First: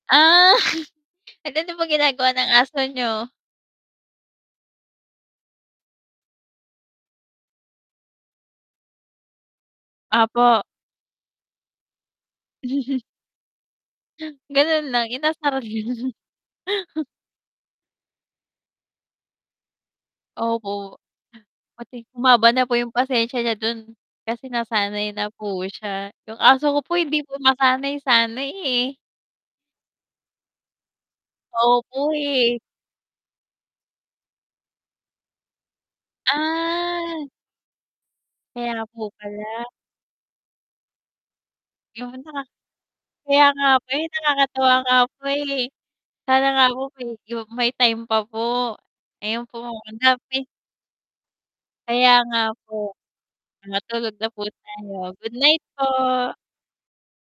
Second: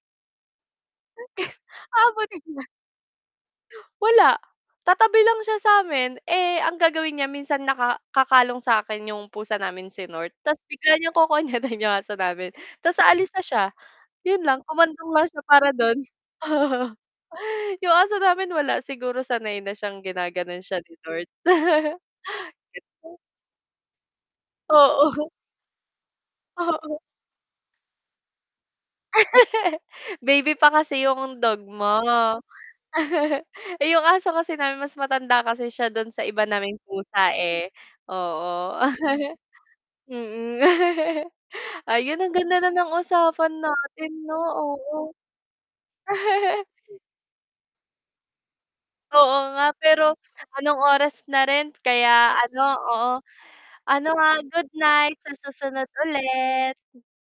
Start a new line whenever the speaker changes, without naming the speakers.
Ah, an ano bang
Ah,
ginagawa
buti
ng
na nga.
aso niyo?
Wala, tatabi lang siya sa'min, eh, ang gagawin niya minsan, naka kakalong sa'kin yung pusa namin, si North, tas
Opo.
bigla niyang kokonyatin yung aso namin, tas aalis na siya. 'Yon lang,
Gano'n lang,
kumandong lang siya
inasar
para do'n.
'yon.
Yung aso namin wala, siguro, sanay na siyang ginagano'n siya ni
Opo,
North.
pati humaba na po yung
[unintelligible]
pasensya niya do'n, kasi nasanay na
Oo.
po siya. Yung aso ko po
Oo.
hindi po masanay-sanay, eh.
Baby pa kasi yung dog mo.
Opo, eh.
Eh, yung aso kasi namin mas matanda kasi siya do'n sa iba naming
Ah.
pusa, eh. Oo,
Kaya po pala.
Mm.
'Yon,
Ayun, ang
na,
ganda na ng
kaya
usapan
nga po, eh,
natin, 'no?
nakakatuwa nga
Oo.
po, eh, sana nga po medyo may time pa po,
Oo
ayun po
nga, pero,
[unintelligible]
anong oras na rin,
Kaya
kaya
nga
ano,
po.
oo, ano,
Matulog na
ha,
po
good night,
tayo,
sa
goodnight po.
susunod ulit.